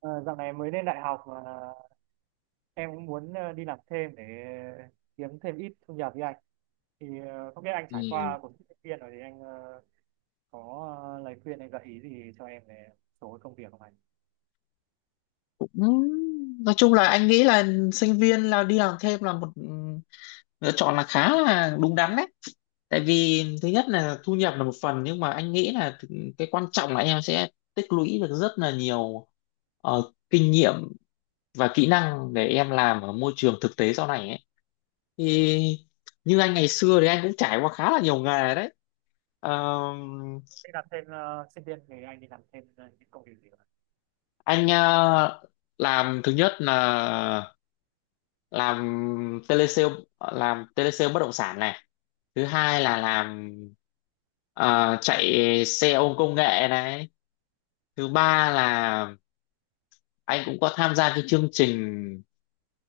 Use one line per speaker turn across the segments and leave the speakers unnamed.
Ờ, Dạo này mới lên đại học mà em cũng muốn đi làm thêm để kiếm thêm ít thu nhập với anh thì không biết anh trải
Ừ,
qua cuộc thi sinh viên rồi thì anh có lời khuyên hay gợi ý gì cho em về một số công việc không anh?
cũng nói chung là anh nghĩ là sinh viên là đi làm thêm là một lựa chọn là khá là đúng đắn đấy, tại vì thứ nhất là thu nhập là một phần, nhưng mà anh nghĩ là cái quan trọng là em sẽ tích lũy được rất là nhiều kinh nghiệm và kỹ năng để em làm ở môi trường thực tế sau này ấy. Thì như anh ngày xưa thì anh cũng trải qua khá là nhiều nghề đấy. Ờ,
Đi làm thêm sinh viên thì anh đi làm thêm những công việc gì không, anh?
anh làm thứ nhất là làm telesale, làm telesale bất động sản này. Thứ hai là làm ờ, chạy xe ôm công nghệ này. Thứ ba là anh cũng có tham gia cái chương trình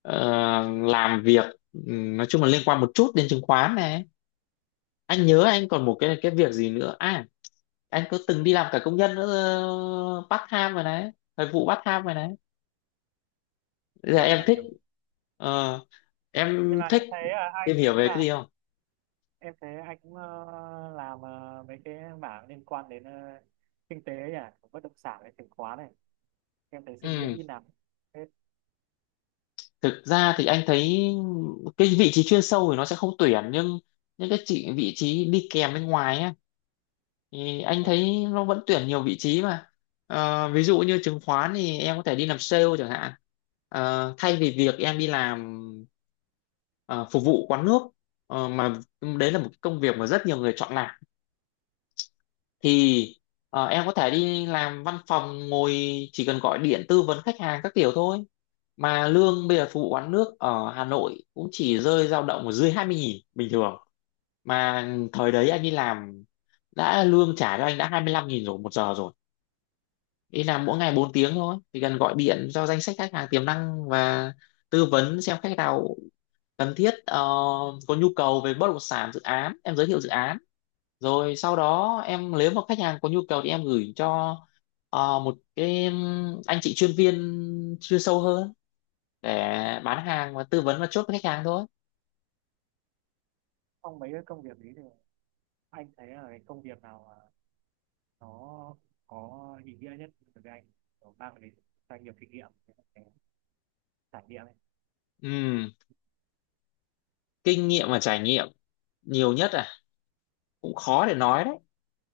ờ, làm việc nói chung là liên quan một chút đến chứng khoán này. Anh nhớ anh còn một cái việc gì nữa à, anh có từng đi làm cả công nhân nữa, ờ, part time rồi đấy, thời vụ part time rồi đấy. Bây giờ
Ra anh làm nhiều
ờ,
nhưng
em
mà
thích
em thấy anh
tìm hiểu
cũng
về cái
làm,
gì không?
em thấy anh cũng làm mấy cái mảng liên quan đến kinh tế ấy à, bất động sản này, chứng khoán này, em thấy sinh viên
ừ
ít làm. Thế
Thực ra thì anh thấy cái vị trí chuyên sâu thì nó sẽ không tuyển, nhưng những cái chị vị trí đi kèm bên ngoài á thì anh
còn
thấy nó vẫn tuyển nhiều vị trí mà. Ví dụ như chứng khoán thì em có thể đi làm sale chẳng hạn. Thay vì việc em đi làm ờ, phục vụ quán nước mà đấy là một cái công việc mà rất nhiều người chọn làm, thì em có thể đi làm văn phòng ngồi, chỉ cần gọi điện tư vấn khách hàng các kiểu thôi. Mà lương bây giờ phục vụ quán nước ở Hà Nội cũng chỉ rơi, dao động ở dưới 20 nghìn bình thường, mà thời đấy anh đi làm đã lương trả cho anh đã 25 nghìn rồi 1 giờ rồi, đi làm mỗi ngày 4 tiếng thôi, thì cần gọi điện cho danh sách khách hàng tiềm năng và tư vấn xem khách nào cần thiết, có nhu cầu về bất động sản dự án em giới thiệu dự án, rồi sau đó em nếu mà khách hàng có nhu cầu thì em gửi cho một cái anh chị chuyên viên chuyên sâu hơn để bán hàng và tư vấn và chốt với khách hàng thôi.
trong mấy cái công việc ấy thì anh thấy là cái công việc nào mà nó có ý nghĩa nhất đối với anh, kiểu mang đến cho anh nhiều kinh nghiệm, cái trải nghiệm ấy.
Ừm, Kinh nghiệm và trải nghiệm nhiều nhất à? Cũng khó để nói đấy,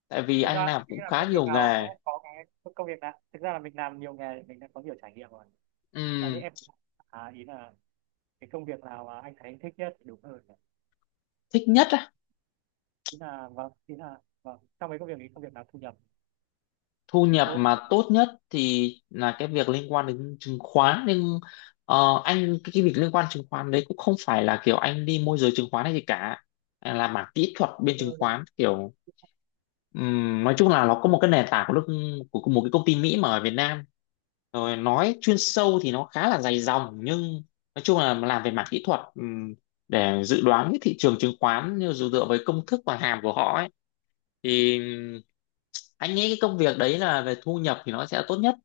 tại vì
Thực ra
anh làm
anh nghĩ
cũng
là
khá
công việc
nhiều
nào nó
nghề.
cũng có cái, công việc nào thực ra là mình làm nhiều nghề thì mình đã có nhiều trải nghiệm rồi, là như
Ừm,
em. À, ý là cái công việc nào mà anh thấy anh thích nhất thì đúng hơn nhỉ?
Thích nhất á.
Ý là vâng, trong mấy công việc thì công việc nào thu nhập
Thu nhập
tốt.
mà tốt nhất thì là cái việc liên quan đến chứng khoán, nhưng ờ, anh cái việc liên quan chứng khoán đấy cũng không phải là kiểu anh đi môi giới chứng khoán hay gì cả. Anh là mảng kỹ thuật
Thứ
bên
tư
chứng
luôn.
khoán kiểu nói chung là nó có một cái nền tảng của nước, của một cái công ty Mỹ mà ở Việt Nam, rồi nói chuyên sâu thì nó khá là dày dòng, nhưng nói chung là làm về mảng kỹ thuật để dự đoán cái thị trường chứng khoán như dựa dựa với công thức và hàm của họ ấy. Thì anh nghĩ cái công việc đấy là về thu nhập thì nó sẽ tốt nhất.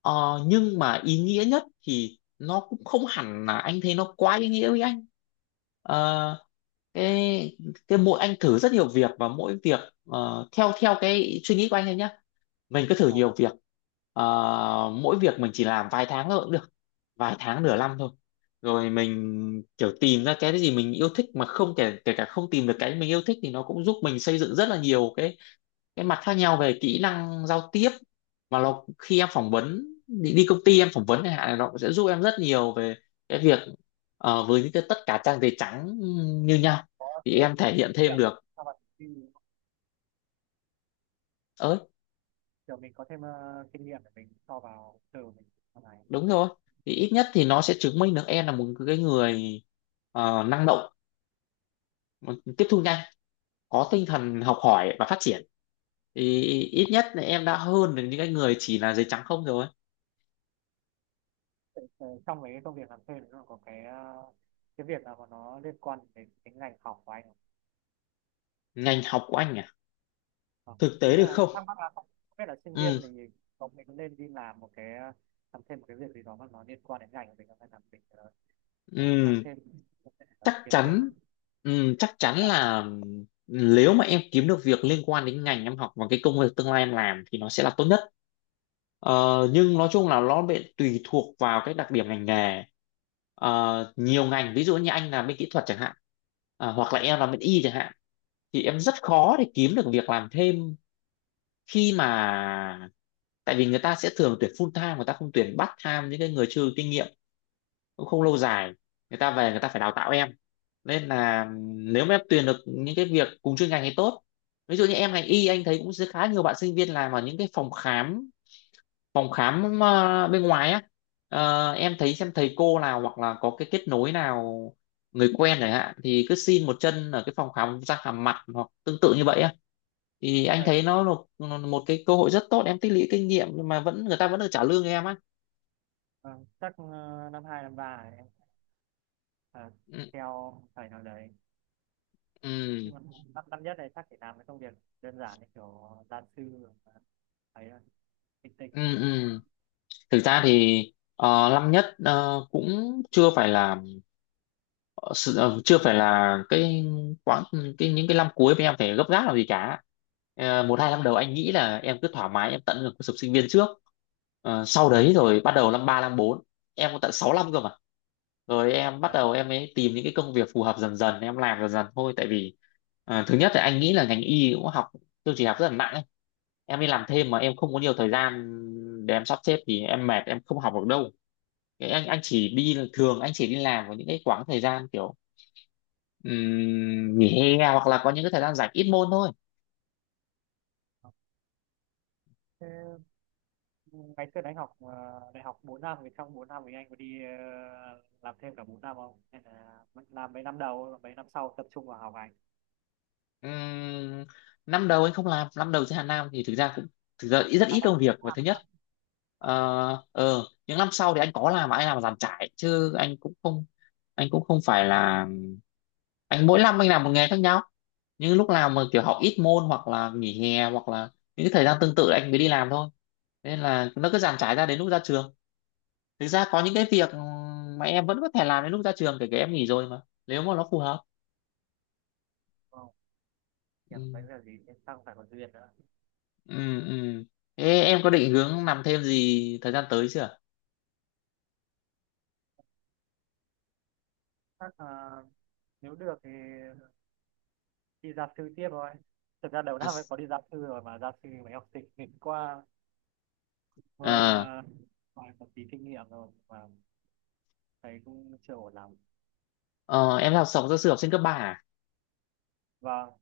Nhưng mà ý nghĩa nhất thì nó cũng không hẳn là anh thấy nó quá ý nghĩa với anh. Ờ, cái cái mỗi anh thử rất nhiều việc, và mỗi việc, theo theo cái suy nghĩ của anh thôi nhé, mình cứ thử
À,
nhiều việc. Ờ, Mỗi việc mình chỉ làm vài tháng thôi cũng được, vài tháng nửa năm thôi, rồi mình kiểu tìm ra cái gì mình yêu thích, mà không kể kể cả không tìm được cái mình yêu thích thì nó cũng giúp mình xây dựng rất là nhiều cái mặt khác nhau về kỹ năng giao tiếp. Mà nó khi em phỏng vấn, đi công ty em phỏng vấn chẳng hạn, nó cũng sẽ giúp em rất nhiều về cái việc với những cái tất cả trang giấy trắng như nhau
có
thì
thêm
em
kinh
thể hiện thêm
nghiệm
được.
sau này thì
Ơi,
kiểu mình có thêm kinh nghiệm để mình so vào từ mình sau này.
đúng rồi, thì ít nhất thì nó sẽ chứng minh được em là một cái người năng động, tiếp thu nhanh, có tinh thần học hỏi và phát triển. Thì ít nhất là em đã hơn được những cái người chỉ là giấy trắng không rồi.
Trong mấy cái công việc làm thêm thì nó có cái cái việc nào mà nó liên quan đến cái ngành học của anh không?
Ngành học của anh à?
Ờ,
Thực
ý
tế được
là
không.
thắc mắc là không biết là sinh viên thì
Ừ,
có mình có nên đi làm một cái làm thêm một cái việc gì đó mà nó liên quan đến ngành của mình không, hay là mình kiểu làm
ừ,
thêm
chắc
kiếm thêm một
chắn. Chắc chắn
chút.
là nếu mà em kiếm được việc liên quan đến ngành em học và cái công việc tương lai em làm thì nó sẽ là tốt nhất. Ờ, nhưng nói chung là nó bị tùy thuộc vào cái đặc điểm ngành nghề. Nhiều ngành, ví dụ như anh làm bên kỹ thuật chẳng hạn, hoặc là
Uh,
em làm bên y chẳng hạn, thì em rất khó để kiếm được việc làm thêm khi mà, tại vì người ta sẽ thường tuyển full time, người ta không tuyển part time những cái người chưa kinh nghiệm, cũng không lâu dài, người ta về người ta phải đào tạo em. Nên là nếu mà em tuyển được những cái việc cùng chuyên ngành thì tốt. Ví dụ như em ngành y, anh thấy cũng rất khá nhiều bạn sinh viên làm ở những cái phòng khám bên ngoài á. Em thấy xem thầy cô nào hoặc là có cái kết nối nào người quen chẳng hạn, thì cứ xin một chân ở cái phòng khám răng hàm mặt hoặc tương tự như vậy á, thì anh
vậy
thấy
không?
nó là một một cái cơ hội rất tốt em tích lũy kinh nghiệm, nhưng mà vẫn người ta vẫn được trả lương cho em á.
Ờ, chắc năm 2 năm 3 này, em ờ,
Ừ,
theo thầy nào đấy,
ừ,
nhưng mà năm năm nhất này chắc chỉ làm cái công việc đơn giản như kiểu gia sư rồi, ấy là tinh tinh
ừ, ừ. Thực ra thì năm nhất cũng chưa phải là, chưa phải là quãng cái những cái năm cuối mà em phải gấp gáp làm gì cả. Một hai năm đầu anh nghĩ là em cứ thoải mái, em tận hưởng cuộc sống sinh viên trước. Sau
bên
đấy
em.
rồi bắt đầu năm ba năm bốn, em có tận 6 năm cơ mà, rồi em bắt
Vâng.
đầu em mới tìm những cái công việc phù hợp dần dần, em làm dần dần thôi. Tại vì thứ nhất là anh nghĩ là ngành y cũng học, tôi chỉ học rất là nặng ấy. Em đi làm thêm mà em không có nhiều thời gian để em sắp xếp thì em mệt, em không học được đâu. Cái anh chỉ đi, thường anh chỉ đi làm vào những cái quãng thời gian kiểu nghỉ hè hoặc là có những cái thời gian rảnh ít môn thôi.
Thế ngày xưa anh học đại học 4 năm thì trong 4 năm thì anh có đi làm thêm cả 4 năm không hay là làm mấy năm đầu mấy năm sau tập trung vào học hành?
Ừm, Năm đầu anh không làm, năm đầu trên Hà Nam thì thực ra cũng, thực ra rất
À,
ít
bắt
công
đầu
việc. Và
qua
thứ nhất,
năm 3 thì
những năm sau thì anh có làm, mà anh làm giàn trải chứ anh cũng không phải là, anh mỗi năm anh làm một nghề khác nhau, nhưng lúc nào mà kiểu học ít môn, hoặc là nghỉ hè, hoặc là những cái thời gian tương tự anh mới đi làm thôi. Nên là nó cứ dàn trải ra đến lúc ra trường. Thực ra có những cái việc mà em vẫn có thể làm đến lúc ra trường, kể cả em nghỉ rồi mà, nếu mà nó phù hợp.
không hiểu
Ừ,
đấy là gì nên tăng phải có duyên nữa.
ừ. Ừ. Thế em có định hướng làm thêm gì thời gian tới chưa?
Chắc là nếu được thì đi gia sư tiếp thôi. Thực ra đầu năm em có đi gia sư rồi mà gia sư mấy học sinh nghịch, qua
À,
qua vài một tí kinh nghiệm rồi mà thấy cũng chưa ổn lắm.
ờ, em học sống gia sư học sinh cấp 3 à?
Vâng,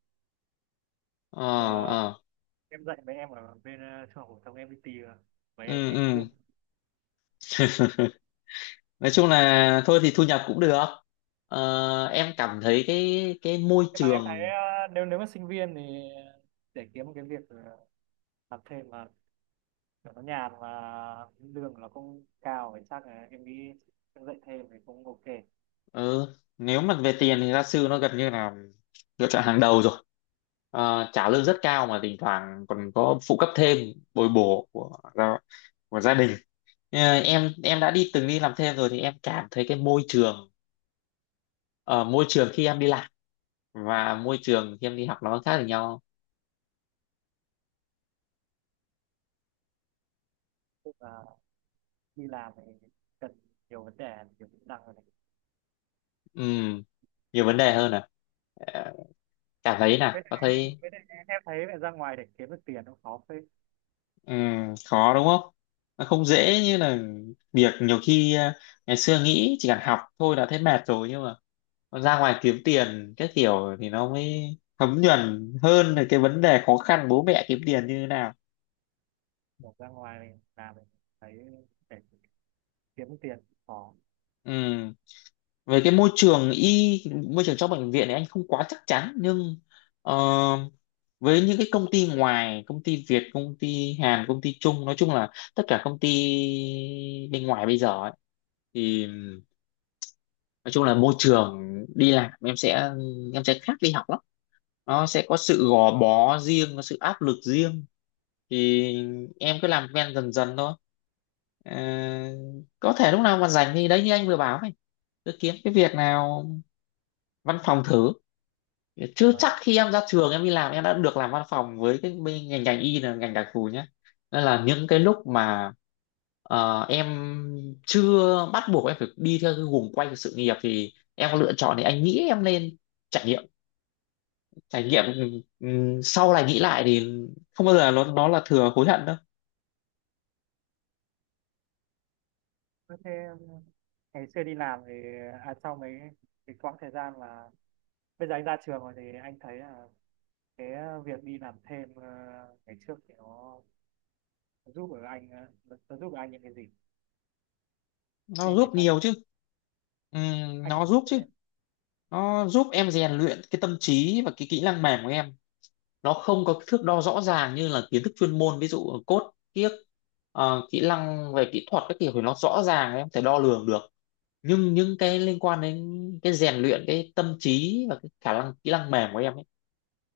Ờ,
ờ,
ờ,
em dạy mấy em ở bên trung học phổ thông, em đi tìm mấy
ừ,
em nghịch kia.
ừ. Nói chung là thôi thì thu nhập cũng được. Ờ, em cảm thấy cái môi
Nhưng mà em thấy
trường
nếu nếu mà sinh viên thì để kiếm một cái việc làm thêm mà kiểu nó nhàn và lương nó cũng cao thì chắc là em nghĩ em dạy thêm thì cũng ok.
ờ, nếu mà về tiền thì gia sư nó gần như là lựa chọn hàng đầu rồi. Ờ, trả lương rất cao mà thỉnh thoảng còn có phụ cấp thêm, bồi bổ của gia đình. Ờ, em đã đi, từng đi làm thêm rồi thì em cảm thấy cái môi trường ờ, môi trường khi em đi làm và môi trường khi em đi học nó khác với nhau.
Tức là đi làm thì cần nhiều vấn đề, nhiều kỹ năng rồi này.
Ừm, Nhiều vấn đề hơn à? Ờ, Cảm thấy
với
là
lại,
có thấy
với lại em thấy là ra ngoài để kiếm được tiền nó khó phết.
khó đúng không, nó không dễ như là việc, nhiều khi ngày xưa nghĩ chỉ cần học thôi đã thấy mệt rồi, nhưng mà ra ngoài kiếm tiền cái kiểu thì nó mới thấm nhuần hơn là cái vấn đề khó khăn bố mẹ kiếm tiền như thế nào.
Kiểu ra ngoài làm thì thấy để kiếm được tiền khó.
Ừ, về cái môi trường y, môi trường trong bệnh viện thì anh không quá chắc chắn, nhưng ờ, với những cái công ty ngoài, công ty Việt, công ty Hàn, công ty Trung, nói chung là tất cả công ty bên ngoài bây giờ ấy, thì nói chung là môi trường đi làm em sẽ khác đi học lắm. Nó sẽ có sự gò bó riêng, có sự áp lực riêng. Thì em cứ làm quen dần dần thôi. Ờ, có thể lúc nào mà rảnh thì đấy, như anh vừa bảo này, cứ kiếm cái việc nào văn phòng thử, chứ
Ờ,
chắc khi em ra trường em đi làm em đã được làm văn phòng, với cái bên ngành ngành y là ngành đặc thù nhé. Nên là những cái lúc mà em chưa bắt buộc em phải đi theo cái guồng quay của sự nghiệp, thì em có lựa chọn thì anh nghĩ em nên trải nghiệm, trải nghiệm. Sau này nghĩ lại thì không bao giờ nó là thừa, hối hận đâu.
thế thế ngày xưa đi làm thì à, sau mấy cái quãng thời gian mà bây giờ anh ra trường rồi thì anh thấy là cái việc đi làm thêm ngày trước thì nó giúp ở anh nó giúp được anh những cái gì
Nó
thêm
giúp
về cho anh
nhiều chứ.
anh
Nó
cũng
giúp
biết
chứ,
là
nó giúp em rèn luyện cái tâm trí và cái kỹ năng mềm của em. Nó không có thước đo rõ ràng như là kiến thức chuyên môn, ví dụ code kiếc, kỹ năng về kỹ thuật các kiểu thì nó rõ ràng em có thể đo lường được, nhưng những cái liên quan đến cái rèn luyện cái tâm trí và cái khả năng kỹ năng mềm của em ấy,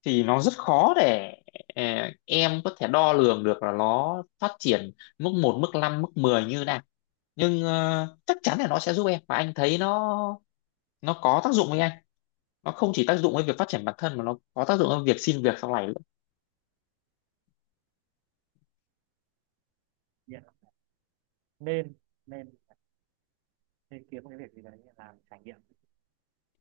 thì nó rất khó để ờ, em có thể đo lường được là nó phát triển mức một mức 5 mức 10 như thế nào. Nhưng chắc chắn là nó sẽ giúp em, và anh thấy nó có tác dụng với anh. Nó không chỉ tác dụng với việc phát triển bản thân, mà nó có tác dụng với việc xin việc sau này.
nghiện. Nên nên nên kiếm một cái việc gì đấy làm trải nghiệm.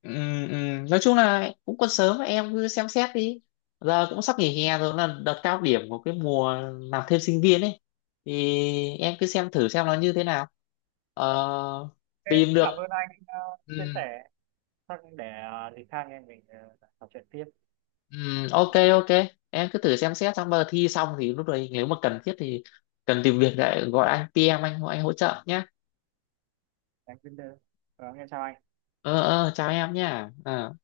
Ừ, ừ. Nói chung là cũng còn sớm, em cứ xem xét đi, giờ cũng sắp nghỉ hè rồi, là đợt cao điểm của cái mùa làm thêm sinh viên ấy, thì em cứ xem thử xem nó như thế nào. ờ,
Ok,
Tìm
cũng
được.
cảm ơn anh
Ừ,
chia sẻ. Chắc để thì khác anh em mình trò chuyện tiếp.
ừ, ok ok, em cứ thử xem xét, xong bây giờ thi xong thì lúc đấy nếu mà cần thiết thì cần tìm việc lại gọi anh, PM anh hỗ trợ nhé.
Anh Winder, vâng, em chào anh.
Ờ Chào em nhé. Ờ.